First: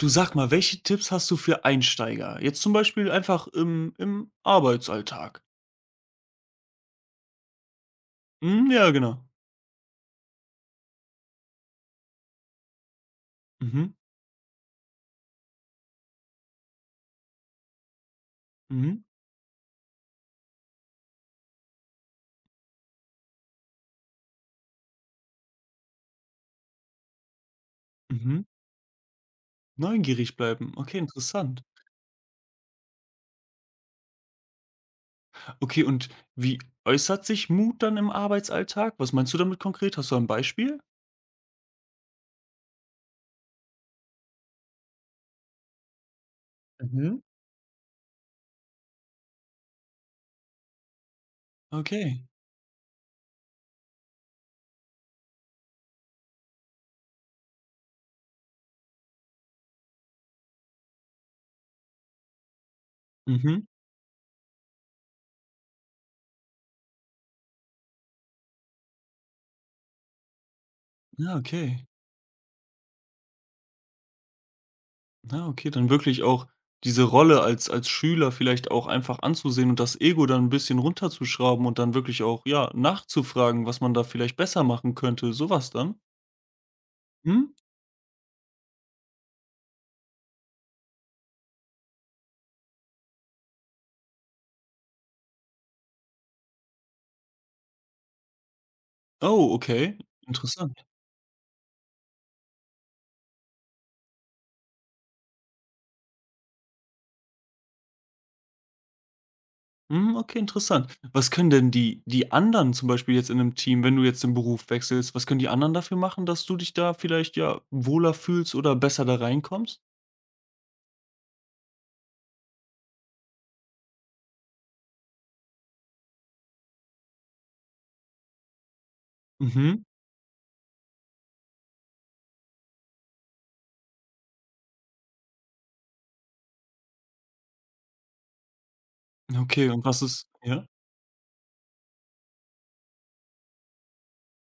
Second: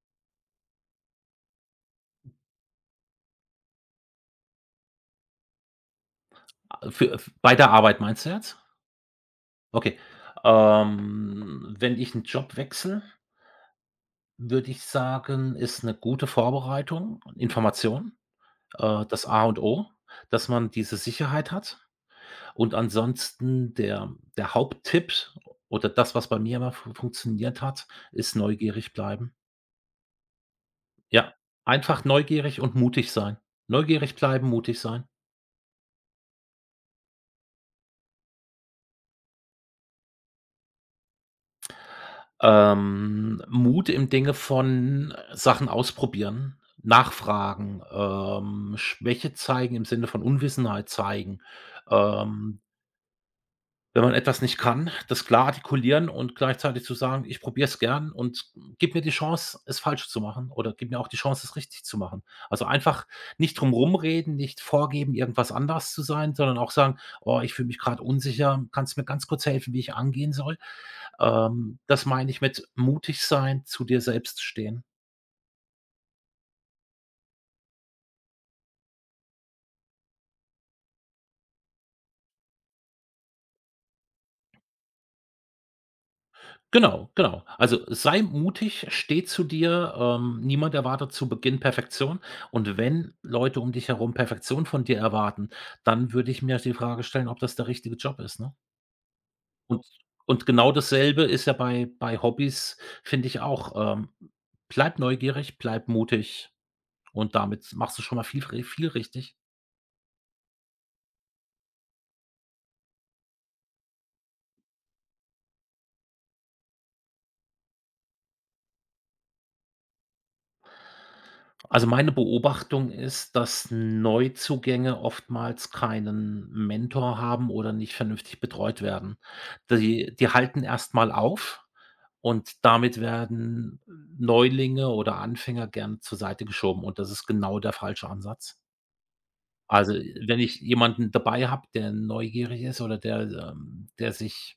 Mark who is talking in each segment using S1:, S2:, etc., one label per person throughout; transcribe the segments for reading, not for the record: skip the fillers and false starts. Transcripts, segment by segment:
S1: Du, sag mal, welche Tipps hast du für Einsteiger? Jetzt zum Beispiel einfach im Arbeitsalltag.
S2: Für f bei der Arbeit meinst du jetzt?
S1: Hm, ja, genau.
S2: Okay. Wenn ich einen Job wechsle,
S1: Mhm,
S2: würde ich sagen, ist eine gute Vorbereitung, Information,
S1: mhm,
S2: das A und O, dass man diese Sicherheit hat. Und ansonsten der Haupttipp oder das, was bei mir immer fu funktioniert hat, ist
S1: mhm.
S2: neugierig bleiben.
S1: Neugierig bleiben. Okay,
S2: Ja,
S1: interessant.
S2: einfach neugierig und mutig sein. Neugierig bleiben, mutig sein.
S1: Okay, und wie äußert sich Mut dann im Arbeitsalltag? Was meinst du damit konkret? Hast du ein Beispiel?
S2: Mut im Dinge von Sachen ausprobieren,
S1: Mhm.
S2: nachfragen, Schwäche zeigen im Sinne von Unwissenheit zeigen,
S1: Okay.
S2: ähm, wenn man etwas nicht kann, das klar artikulieren und gleichzeitig zu sagen: „Ich probiere es gern und gib mir die Chance, es falsch zu machen oder gib mir auch die Chance, es richtig zu machen." Also, einfach nicht
S1: Mhm.
S2: drum rumreden, nicht vorgeben, irgendwas anders zu sein, sondern auch sagen: „Oh, ich fühle mich gerade unsicher. Kannst du mir ganz kurz helfen, wie ich angehen soll?"
S1: Ja,
S2: Ähm,
S1: okay.
S2: das meine ich mit mutig sein, zu dir selbst stehen.
S1: Ja, okay, dann wirklich auch diese Rolle als Schüler vielleicht auch einfach anzusehen und das Ego dann ein bisschen runterzuschrauben und dann wirklich auch, ja, nachzufragen, was man da vielleicht besser machen könnte, sowas dann?
S2: Genau, genau.
S1: Mhm.
S2: Also, sei mutig, steh zu dir. Niemand erwartet zu Beginn Perfektion. Und wenn Leute um dich herum Perfektion von dir erwarten, dann würde ich mir die Frage stellen, ob das der richtige Job ist, ne?
S1: Oh,
S2: Und
S1: okay,
S2: und
S1: interessant.
S2: genau dasselbe ist ja bei Hobbys, finde ich auch. Bleib neugierig, bleib mutig und damit machst du schon mal viel viel richtig.
S1: Mhm, okay, interessant. Was können denn die anderen zum Beispiel jetzt in 'nem Team, wenn du jetzt den Beruf wechselst, was können die anderen dafür machen, dass du dich da vielleicht, ja, wohler fühlst oder besser da reinkommst?
S2: Also, meine Beobachtung ist, dass Neuzugänge oftmals keinen Mentor haben oder nicht vernünftig betreut werden.
S1: Mhm.
S2: Die halten erst mal auf und damit werden Neulinge oder Anfänger gern zur Seite geschoben und das ist genau der falsche Ansatz.
S1: Okay, und
S2: Also,
S1: was ist
S2: wenn ich
S1: ja?
S2: jemanden dabei habe, der neugierig ist oder der sich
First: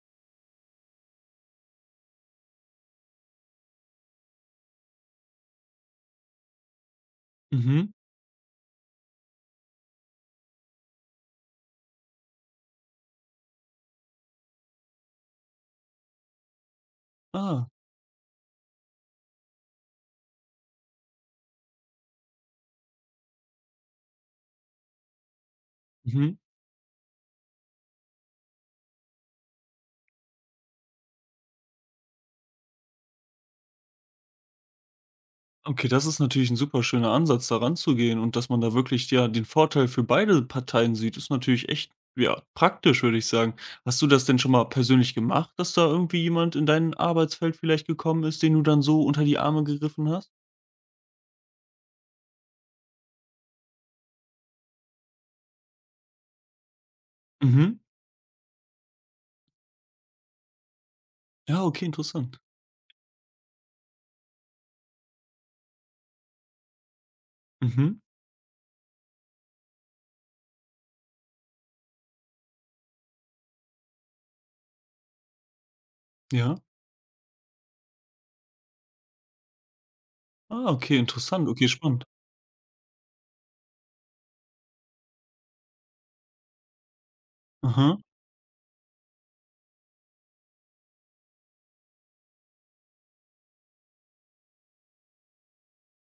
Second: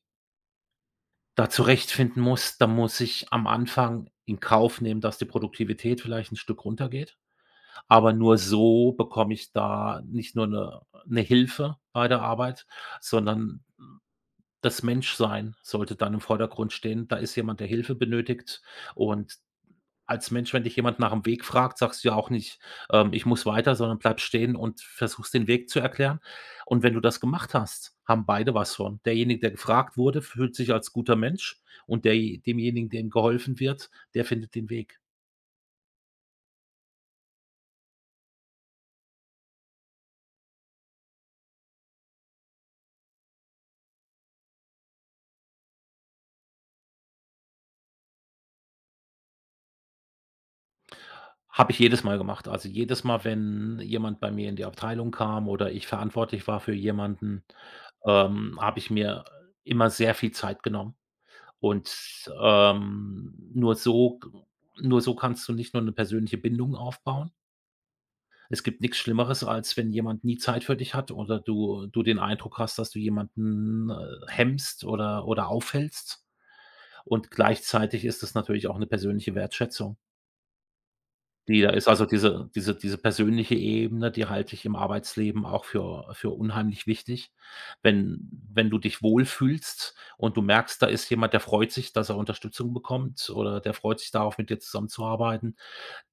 S2: da zurechtfinden muss, dann muss ich am Anfang in Kauf nehmen, dass die Produktivität vielleicht ein Stück runtergeht.
S1: Mhm.
S2: Aber nur so bekomme ich da nicht nur eine 'ne Hilfe bei der Arbeit, sondern das Menschsein sollte dann im Vordergrund stehen. Da ist jemand,
S1: Ah.
S2: der Hilfe benötigt und als Mensch, wenn dich jemand nach dem Weg fragt, sagst du ja auch nicht: „Ich muss weiter", sondern bleibst stehen und versuchst, den Weg zu erklären.
S1: Mhm.
S2: Und wenn du das gemacht hast, haben beide was von. Derjenige, der gefragt wurde, fühlt sich als guter Mensch und der demjenigen, dem geholfen wird, der findet den Weg.
S1: Okay, das ist natürlich ein super schöner Ansatz, da ranzugehen, und dass man da wirklich, ja, den Vorteil für beide Parteien sieht, ist natürlich echt, ja, praktisch, würde ich sagen. Hast du das denn schon mal persönlich gemacht, dass da irgendwie jemand in dein Arbeitsfeld vielleicht gekommen ist, den du dann so unter die Arme gegriffen hast?
S2: Habe ich jedes Mal gemacht. Also, jedes Mal, wenn jemand bei mir in die Abteilung kam oder ich verantwortlich war für jemanden,
S1: Mhm.
S2: habe ich mir immer sehr viel Zeit genommen.
S1: Ja, okay,
S2: Und,
S1: interessant.
S2: nur so kannst du nicht nur eine persönliche Bindung aufbauen.
S1: Mhm.
S2: Es gibt nichts Schlimmeres, als wenn jemand nie Zeit für dich hat oder du den Eindruck hast, dass du jemanden hemmst oder aufhältst.
S1: Ja.
S2: Und gleichzeitig ist es natürlich auch eine persönliche Wertschätzung.
S1: Ah, okay, interessant.
S2: Die
S1: Okay,
S2: da ist
S1: spannend.
S2: also diese persönliche Ebene, die halte ich im Arbeitsleben auch für unheimlich wichtig.
S1: Aha.
S2: Wenn du dich wohlfühlst und du merkst, da ist jemand, der freut sich, dass er Unterstützung bekommt oder der freut sich darauf, mit dir zusammenzuarbeiten,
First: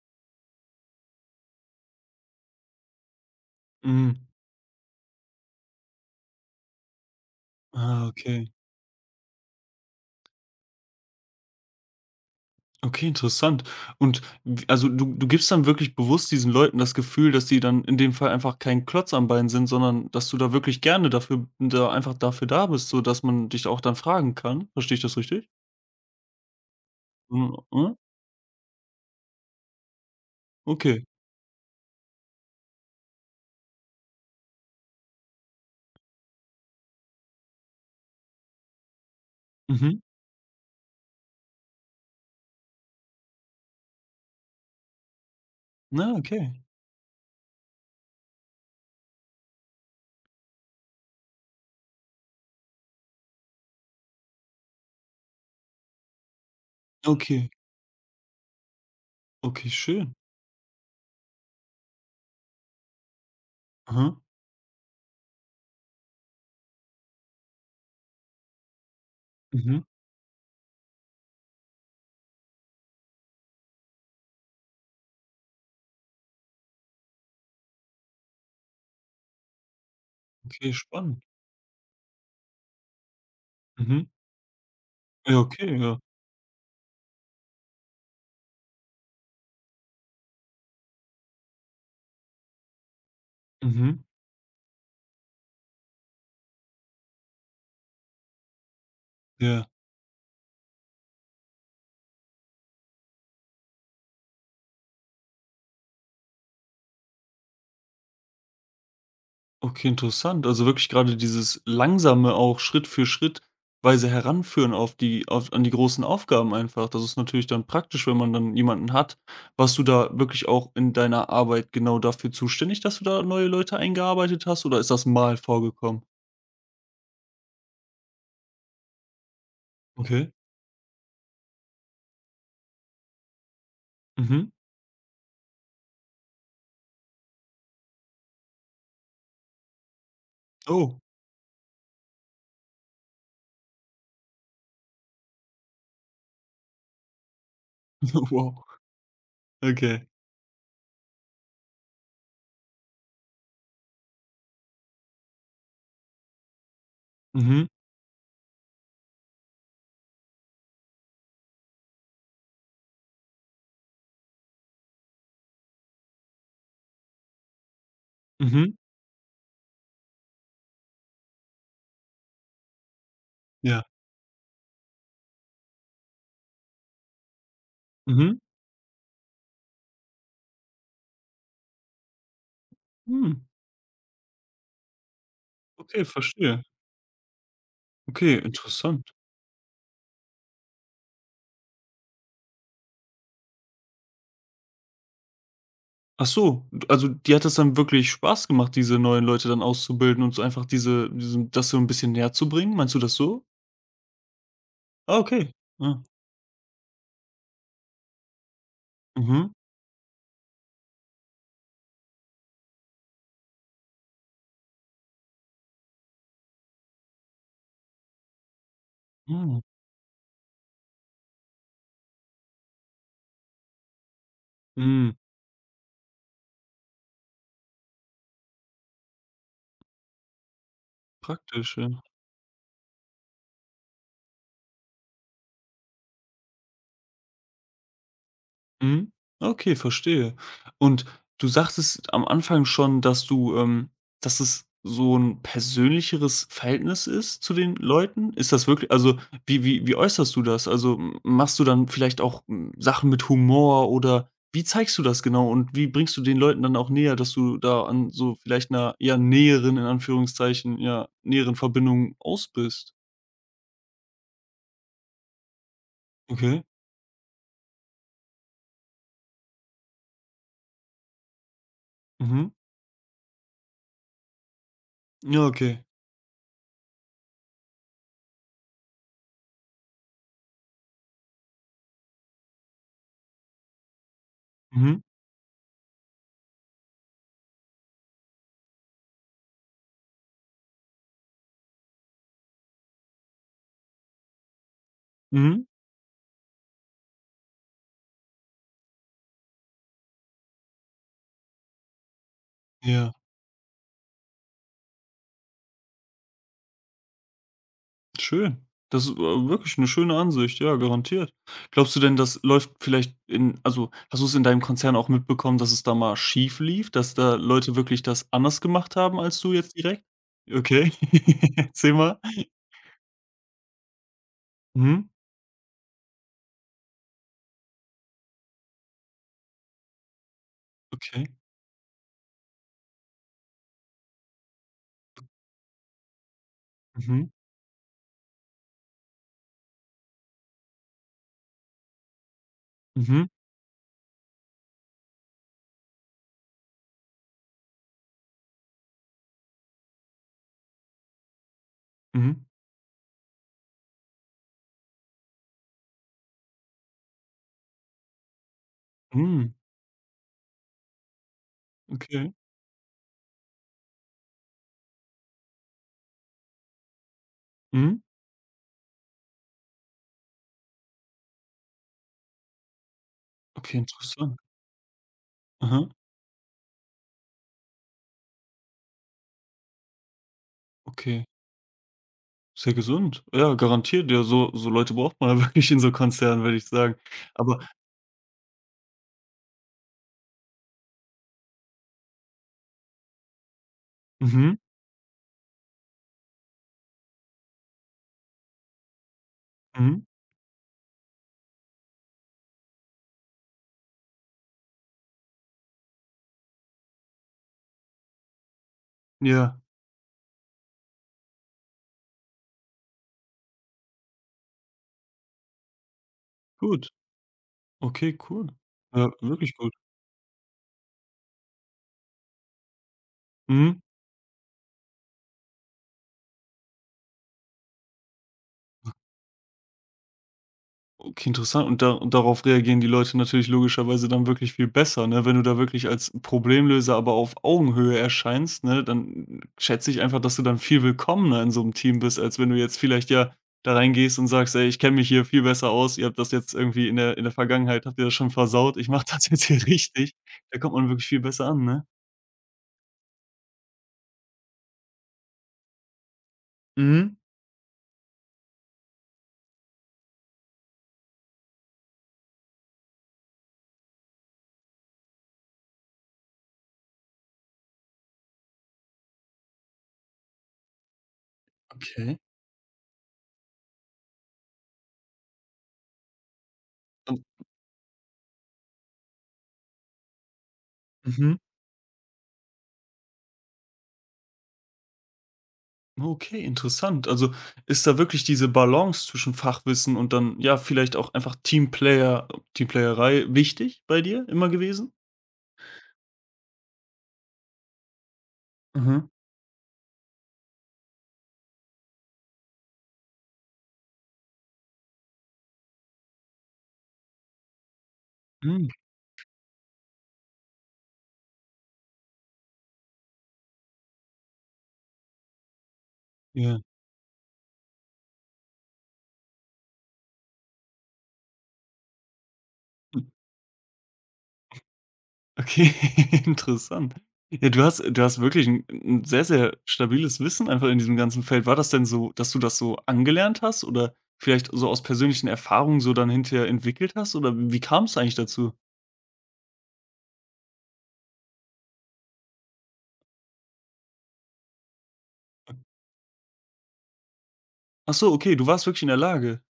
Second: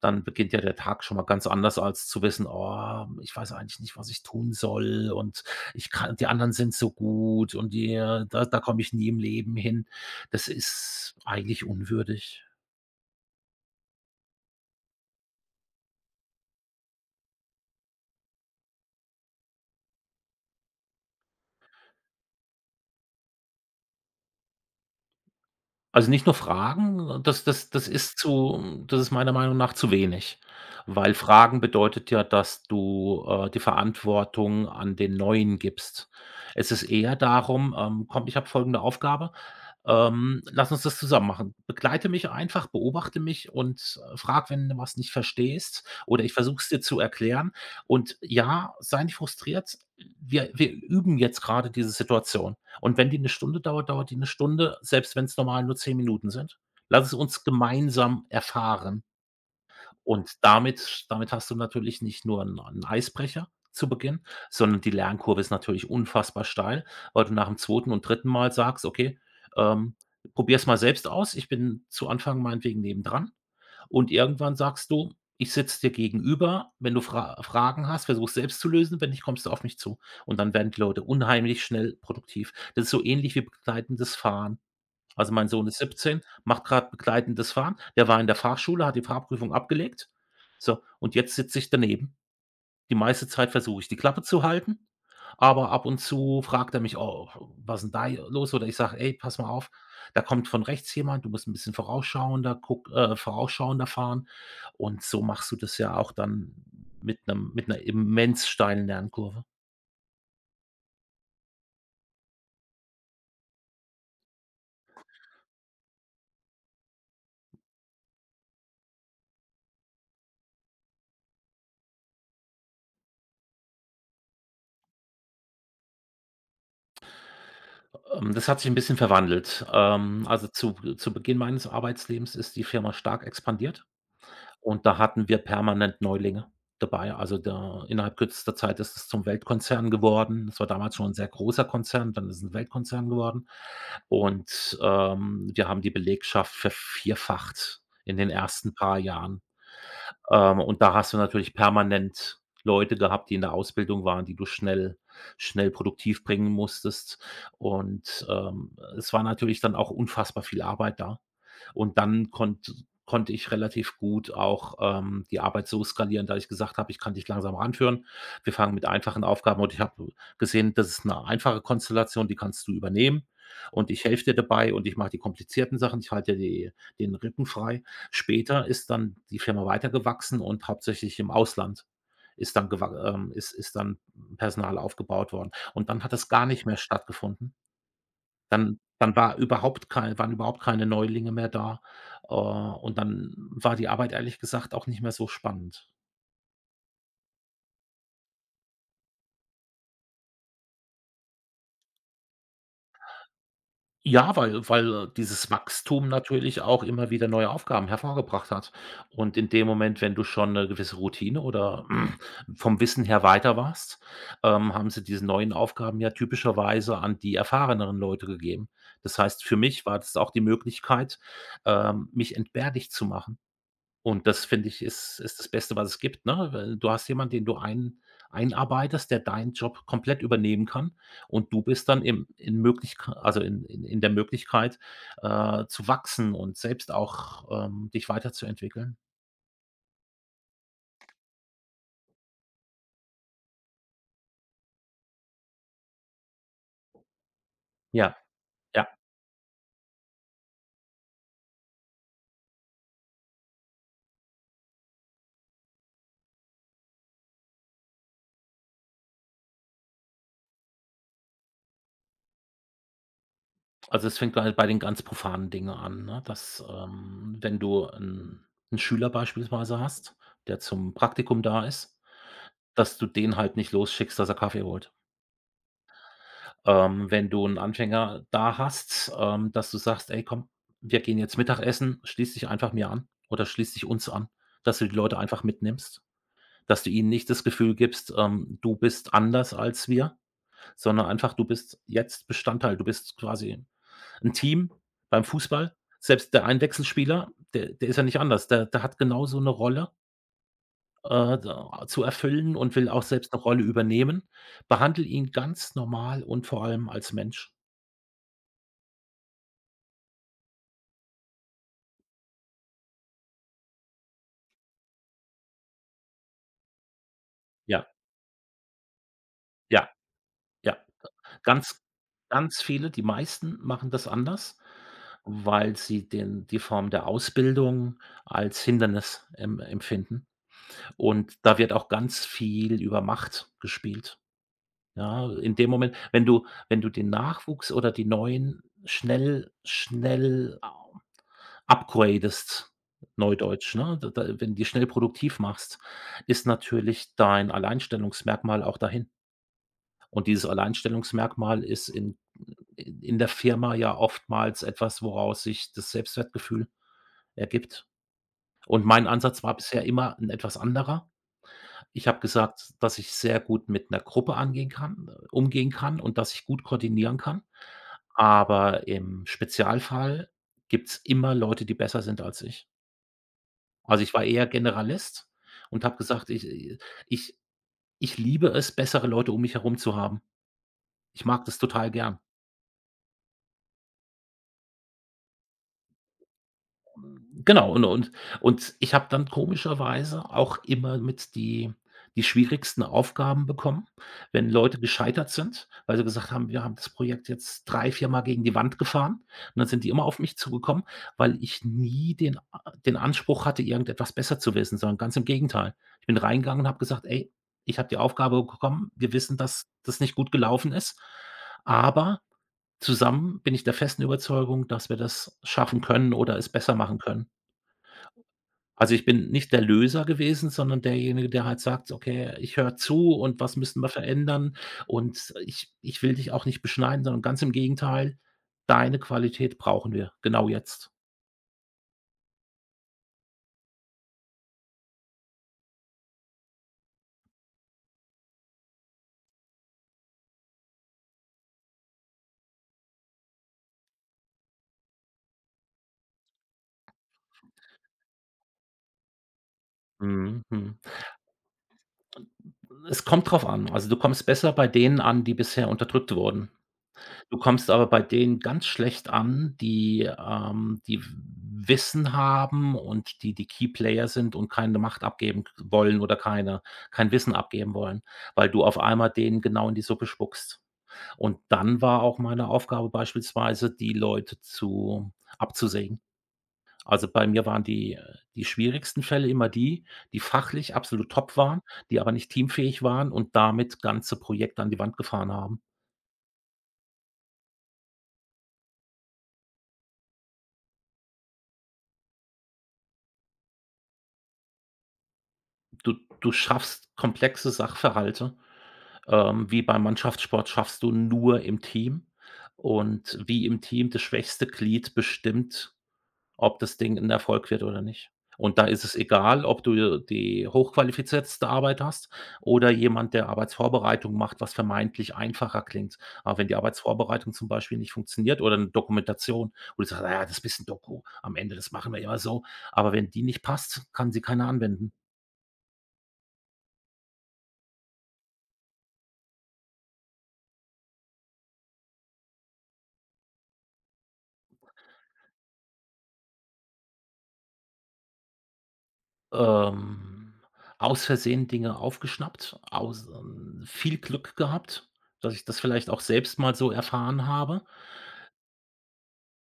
S2: dann beginnt ja der Tag schon mal ganz anders, als zu wissen: „Oh, ich weiß eigentlich nicht, was ich
S1: Mhm.
S2: tun soll und ich kann die anderen sind so gut und die
S1: Ah,
S2: da
S1: okay.
S2: da komme ich nie im Leben hin." Das ist eigentlich unwürdig.
S1: Okay, interessant. Und w also, du gibst dann wirklich bewusst diesen Leuten das Gefühl, dass die dann in dem Fall einfach kein Klotz am Bein sind, sondern dass du da wirklich gerne dafür da, einfach dafür da bist, so dass man dich auch dann fragen kann. Verstehe ich das richtig?
S2: Also, nicht nur Fragen,
S1: Mhm, mhm,
S2: das ist meiner Meinung nach zu wenig,
S1: okay.
S2: weil Fragen bedeutet ja, dass du die Verantwortung an den Neuen gibst. Es ist eher darum: „Komm, ich habe folgende Aufgabe.
S1: Mhm.
S2: Lass uns das zusammen machen. Begleite mich einfach, beobachte mich und frag, wenn du was nicht verstehst,
S1: Na,
S2: oder ich
S1: okay.
S2: versuche es dir zu erklären. Und ja, sei nicht frustriert. Wir üben jetzt gerade diese Situation. Und wenn die eine Stunde dauert, dauert die eine Stunde, selbst wenn es normal nur 10 Minuten sind. Lass es uns
S1: Okay.
S2: gemeinsam erfahren.
S1: Okay, schön.
S2: Und damit hast du natürlich nicht nur einen 'n Eisbrecher zu
S1: Aha.
S2: Beginn, sondern die Lernkurve ist natürlich unfassbar steil, weil du nach dem zweiten und dritten Mal sagst: „Okay,
S1: Mhm.
S2: ähm, probier's mal selbst aus. Ich bin zu Anfang meinetwegen nebendran." Und irgendwann sagst du: „Ich sitze dir gegenüber. Wenn du Fragen hast, versuch selbst zu lösen. Wenn nicht, kommst du auf mich zu." Und dann werden
S1: Okay,
S2: die Leute
S1: spannend.
S2: unheimlich schnell produktiv. Das ist so ähnlich wie
S1: Mhm.
S2: begleitendes Fahren. Also,
S1: Ja,
S2: mein Sohn
S1: okay,
S2: ist
S1: ja.
S2: 17, macht gerade begleitendes Fahren. Der war in der Fahrschule, hat die Fahrprüfung abgelegt. So, und jetzt sitze ich daneben. Die meiste Zeit versuche ich, die
S1: Mhm.
S2: Klappe zu halten, aber ab und zu fragt er mich: „Oh, was ist 'n da los?" Oder ich sage: „Ey, pass mal
S1: Ja.
S2: auf, da kommt von rechts jemand, du musst 'n bisschen vorausschauender guck vorausschauender fahren." Und so machst du das ja auch dann mit 'ner immens steilen Lernkurve.
S1: Okay, interessant. Also wirklich gerade dieses langsame auch Schritt für Schritt weise Heranführen auf die auf an die großen Aufgaben einfach. Das ist natürlich dann praktisch, wenn man dann jemanden hat. Warst du da wirklich auch in deiner Arbeit genau dafür zuständig, dass du da neue Leute eingearbeitet hast, oder ist das mal vorgekommen?
S2: Das hat sich 'n bisschen verwandelt. Ähm,
S1: Okay.
S2: also, zu zu Beginn meines Arbeitslebens ist die Firma stark expandiert.
S1: Mhm.
S2: Und da hatten wir permanent Neulinge dabei. Also, da innerhalb kürzester Zeit ist es zum Weltkonzern geworden. Das war damals
S1: Oh,
S2: schon ein sehr großer Konzern, dann ist es 'n Weltkonzern geworden. Und wir haben die Belegschaft vervierfacht in den
S1: wow.
S2: ersten paar Jahren.
S1: Okay.
S2: Und da hast du natürlich permanent Leute gehabt, die in der Ausbildung waren, die du schnell produktiv bringen musstest.
S1: Mhm.
S2: Und es war natürlich dann auch unfassbar viel Arbeit da. Und dann konnte ich relativ gut auch, die Arbeit so skalieren, da ich gesagt habe: „Ich kann dich langsam ranführen. Wir
S1: Mhm.
S2: fangen mit einfachen Aufgaben" und ich habe gesehen, das ist eine einfache Konstellation, die kannst du übernehmen
S1: Ja.
S2: und ich helfe dir dabei und ich mache die komplizierten Sachen, ich halte dir die den Rippen frei.
S1: Mhm.
S2: Später ist dann die Firma weitergewachsen und hauptsächlich im Ausland ist dann
S1: Hm.
S2: Personal aufgebaut worden. Und
S1: Okay,
S2: dann hat das gar
S1: verstehe.
S2: nicht mehr stattgefunden.
S1: Okay,
S2: Dann
S1: interessant.
S2: dann waren überhaupt keine Neulinge mehr da, und dann war die Arbeit ehrlich gesagt auch nicht mehr so spannend.
S1: Ach so, d also dir hat es dann wirklich Spaß gemacht, diese neuen Leute dann auszubilden und so einfach diesen das so ein bisschen näher zu bringen? Meinst du das so?
S2: Ja, weil
S1: Ah, okay.
S2: dieses
S1: Ah,
S2: Wachstum natürlich auch immer wieder neue Aufgaben hervorgebracht hat. Und
S1: Mhm.
S2: in dem Moment, wenn du schon 'ne gewisse Routine oder vom Wissen her weiter warst, haben sie diese neuen Aufgaben ja typischerweise an die erfahreneren Leute gegeben. Das heißt, für
S1: Mhm.
S2: mich war das auch die Möglichkeit, mich entbehrlich zu machen. Und das finde ich,
S1: Mhm.
S2: ist das Beste, was es gibt, ne? Weil du hast jemanden, den du einarbeitest, der deinen Job komplett übernehmen kann und du
S1: Praktisch,
S2: bist
S1: ja.
S2: dann im in Möglichk also in der Möglichkeit, zu wachsen und selbst auch, dich weiterzuentwickeln.
S1: Mhm. Okay, verstehe. Und du sagtest am Anfang schon, dass es so ein persönlicheres Verhältnis ist zu den
S2: Ja,
S1: Leuten? Ist das
S2: ja.
S1: wirklich also, wie äußerst du das? Also, m machst du dann vielleicht auch, hm, Sachen mit Humor, oder wie zeigst du das genau und wie bringst du den Leuten dann auch näher, dass du da an so vielleicht einer ja näheren, in Anführungszeichen ja, näheren Verbindung aus bist?
S2: Also, es fängt bei den ganz profanen Dingen an, ne,
S1: Okay.
S2: dass, wenn du 'n Schüler beispielsweise hast, der zum Praktikum da ist,
S1: Mhm.
S2: dass du den halt nicht losschickst, dass er Kaffee holt.
S1: Ja, okay.
S2: Wenn du einen Anfänger da hast, dass du sagst: „Ey, komm, wir gehen jetzt Mittagessen, schließ dich einfach mir an oder schließ dich uns an", dass du die
S1: Mhm.
S2: Leute einfach mitnimmst, dass du ihnen nicht das Gefühl gibst, du bist anders als wir, sondern einfach, du bist jetzt Bestandteil. Du bist quasi ein Team beim
S1: Mhm.
S2: Fußball. Selbst der Einwechselspieler, der der ist ja nicht anders. Der der hat genauso eine Rolle, da zu erfüllen und will auch
S1: Ja.
S2: selbst eine Rolle übernehmen. Behandle ihn ganz normal und vor allem als Mensch.
S1: Schön. Das ist, wirklich eine schöne Ansicht, ja, garantiert. Glaubst du denn, das läuft vielleicht in also, hast du es in deinem Konzern auch mitbekommen, dass es da mal schief lief, dass da Leute
S2: Ja.
S1: wirklich das anders gemacht haben als du jetzt
S2: Ja,
S1: direkt?
S2: ja.
S1: Okay.
S2: Ganz
S1: Erzähl mal.
S2: ganz viele, die meisten machen das anders,
S1: Mhm.
S2: weil sie den die Form der Ausbildung als Hindernis empfinden.
S1: Okay.
S2: Und da wird auch ganz viel über Macht gespielt. Ja, in dem Moment, wenn du den
S1: Mhm.
S2: Nachwuchs oder die Neuen schnell schnell au upgradest,
S1: Mhm.
S2: neudeutsch, ne? Da da wenn die schnell produktiv machst, ist natürlich dein Alleinstellungsmerkmal auch dahin. Und dieses Alleinstellungsmerkmal ist in
S1: Mhm.
S2: in der Firma ja oftmals etwas, woraus sich das Selbstwertgefühl ergibt. Und mein Ansatz
S1: Mhm.
S2: war bisher immer ein etwas anderer. Ich habe
S1: Okay.
S2: gesagt, dass ich sehr gut mit einer Gruppe angehen kann umgehen kann und dass ich gut koordinieren kann.
S1: Mhm.
S2: Aber im Spezialfall gibt es immer Leute, die besser sind als ich.
S1: Okay,
S2: Also, ich war
S1: interessant.
S2: eher Generalist und
S1: Aha.
S2: habe gesagt, ich ich liebe es, bessere Leute um mich herum zu haben. Ich
S1: Okay.
S2: mag das total gern.
S1: Sehr gesund. Ja, garantiert. Ja, so so Leute braucht man ja wirklich in so Konzernen, würde ich sagen. Aber
S2: Genau, und ich habe dann komischerweise auch immer mit die schwierigsten Aufgaben bekommen, wenn
S1: mhm.
S2: Leute gescheitert sind, weil sie gesagt haben: „Wir haben das Projekt jetzt 3 4 Mal gegen die Wand gefahren." Und dann sind die
S1: Mhm.
S2: immer auf mich zugekommen, weil ich nie den Anspruch hatte, irgendetwas besser zu wissen, sondern ganz im Gegenteil. Ich bin reingegangen und habe gesagt: „Ey, ich habe die Aufgabe bekommen. Wir wissen,
S1: Ja,
S2: dass das nicht gut gelaufen ist, aber zusammen bin ich der festen Überzeugung, dass wir das schaffen können oder es besser
S1: gut.
S2: machen können."
S1: Okay, cool.
S2: Also, ich
S1: Ja,
S2: bin nicht
S1: wirklich
S2: der
S1: gut.
S2: Löser gewesen, sondern derjenige, der halt sagt: „Okay, ich höre zu und was
S1: Mhm.
S2: müssen wir verändern und ich will dich auch nicht beschneiden, sondern ganz im Gegenteil, deine Qualität brauchen wir, genau jetzt."
S1: Okay, interessant. Und da und darauf reagieren die Leute natürlich logischerweise dann wirklich viel besser, ne? Wenn du da wirklich als Problemlöser, aber auf Augenhöhe erscheinst, ne, dann schätze ich einfach, dass du dann viel willkommener in so einem Team bist, als wenn du jetzt vielleicht ja da reingehst und sagst: „Ey, ich kenne mich hier viel besser aus. Ihr habt das jetzt irgendwie in der Vergangenheit habt ihr das schon versaut. Ich mache das jetzt hier richtig.“
S2: Mhm,
S1: Da kommt
S2: mhm.
S1: man wirklich viel besser an, ne?
S2: Es kommt drauf an. Also, du kommst besser bei denen an, die bisher unterdrückt wurden.
S1: Mhm.
S2: Du kommst aber bei denen ganz schlecht an, die Wissen haben und die Keyplayer sind und keine Macht abgeben k wollen oder kein Wissen abgeben wollen, weil du auf einmal denen genau in die Suppe spuckst. Und dann war
S1: Okay.
S2: auch meine Aufgabe beispielsweise, die Leute zu abzusägen. Also,
S1: Und
S2: bei mir waren die schwierigsten Fälle immer die, die fachlich absolut top
S1: mhm.
S2: waren, die aber nicht teamfähig waren und damit ganze Projekte an die Wand gefahren haben.
S1: Okay, interessant. Also, ist da wirklich diese Balance zwischen Fachwissen und dann, ja, vielleicht auch einfach Teamplayerei wichtig bei dir immer gewesen?
S2: Du du schaffst komplexe Sachverhalte,
S1: Mhm.
S2: ähm, wie beim Mannschaftssport schaffst du nur im Team und wie im Team das schwächste Glied bestimmt, ob das Ding ein Erfolg wird oder nicht. Und da
S1: Hm,
S2: ist es egal, ob du die hochqualifizierteste Arbeit hast oder jemand, der Arbeitsvorbereitung macht, was vermeintlich einfacher klingt. Aber wenn die
S1: ja.
S2: Arbeitsvorbereitung zum Beispiel nicht funktioniert oder eine Dokumentation, wo du sagst: „Na ja, das ist ein bisschen Doku am Ende, das machen wir immer so." Aber
S1: Hm,
S2: wenn die nicht passt, kann sie keiner anwenden.
S1: okay, interessant. Ja, du hast, du hast wirklich ein 'n sehr, sehr stabiles Wissen einfach in diesem ganzen Feld. War das denn so, dass du das so angelernt hast oder vielleicht so aus persönlichen Erfahrungen so dann hinterher entwickelt hast, oder wie kam es eigentlich dazu?
S2: Ähm, aus Versehen Dinge aufgeschnappt, aus viel Glück gehabt, dass ich das vielleicht auch selbst mal so erfahren habe.
S1: Ach so, okay, du warst wirklich in der Lage.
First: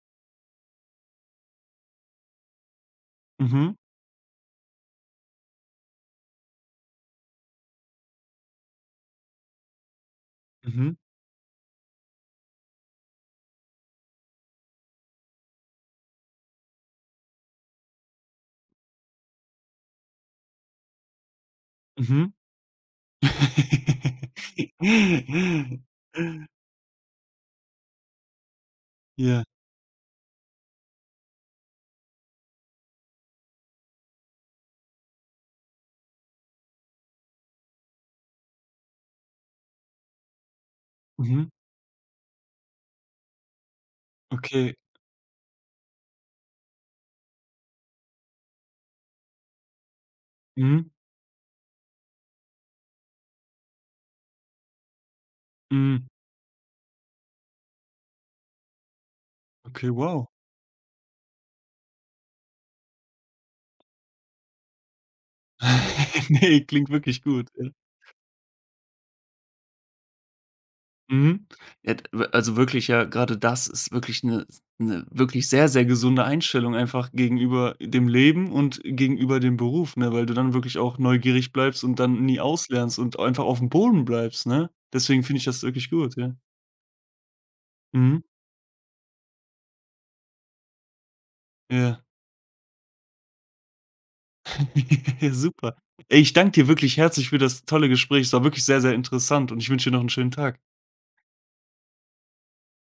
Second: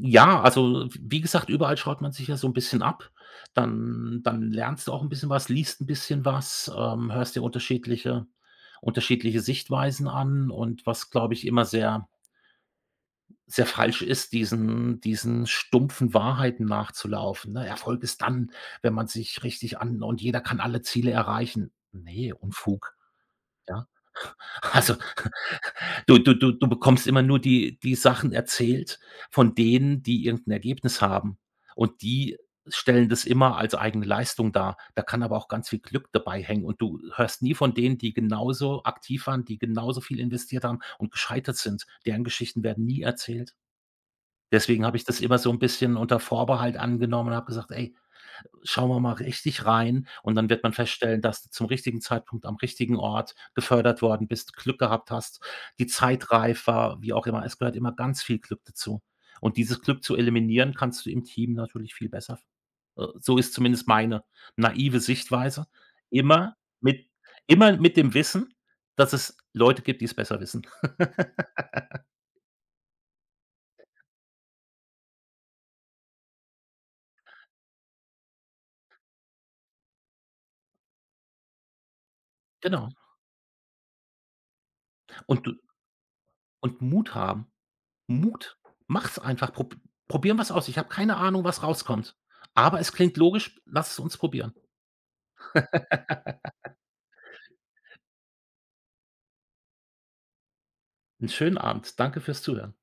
S2: Ja, also, wie gesagt, überall schaut man sich ja so ein bisschen ab.
S1: Mhm,
S2: Dann dann lernst du auch ein bisschen was, liest ein bisschen was, hörst dir unterschiedliche Sichtweisen an und
S1: mhm,
S2: was, glaube ich, immer sehr sehr falsch ist, diesen stumpfen Wahrheiten nachzulaufen, ne? Erfolg ist dann, wenn man sich richtig an und jeder kann alle Ziele erreichen. Ne,
S1: mhm.
S2: Unfug, ja? Also, du bekommst immer nur die Sachen erzählt
S1: Ja.
S2: von denen, die irgendein Ergebnis haben und die stellen das immer als eigene Leistung dar. Da kann aber auch ganz viel Glück dabei hängen und du hörst nie von denen, die genauso aktiv waren, die genauso viel investiert haben und
S1: Mhm.
S2: gescheitert sind. Deren Geschichten werden nie erzählt.
S1: Okay.
S2: Deswegen habe ich das immer so 'n bisschen unter Vorbehalt angenommen und habe gesagt: „Ey, schauen wir mal richtig rein und dann wird man
S1: Mhm.
S2: feststellen, dass du zum richtigen Zeitpunkt am richtigen Ort gefördert worden bist, Glück gehabt hast, die
S1: Mhm.
S2: Zeit reif war", wie auch immer. Es gehört immer ganz viel Glück dazu. Und dieses
S1: Okay,
S2: Glück zu
S1: wow.
S2: eliminieren, kannst du im Team natürlich viel besser. So ist zumindest meine naive Sichtweise. Immer
S1: Ne, klingt
S2: mit
S1: wirklich gut, ja.
S2: immer mit dem Wissen, dass es Leute gibt, die's besser wissen.
S1: Mhm. Ja, d w also wirklich, ja, gerade das ist wirklich eine s 'ne wirklich sehr, sehr gesunde Einstellung einfach gegenüber dem Leben und gegenüber dem Beruf, ne, weil du dann wirklich auch neugierig bleibst und dann nie
S2: Genau.
S1: auslernst und einfach auf dem Boden bleibst, ne? Deswegen finde ich
S2: Und du
S1: das wirklich gut, ja.
S2: und Mut haben.
S1: Mhm.
S2: Mut. Mach's einfach. Probieren wir's aus. Ich habe keine Ahnung, was
S1: Ja.
S2: rauskommt. Aber es klingt logisch. Lass es uns probieren.
S1: Super. Ey, ich danke dir wirklich herzlich für das tolle Gespräch. Es war wirklich sehr, sehr interessant und ich wünsche dir noch einen schönen Tag.
S2: 'N schönen Abend. Danke fürs Zuhören.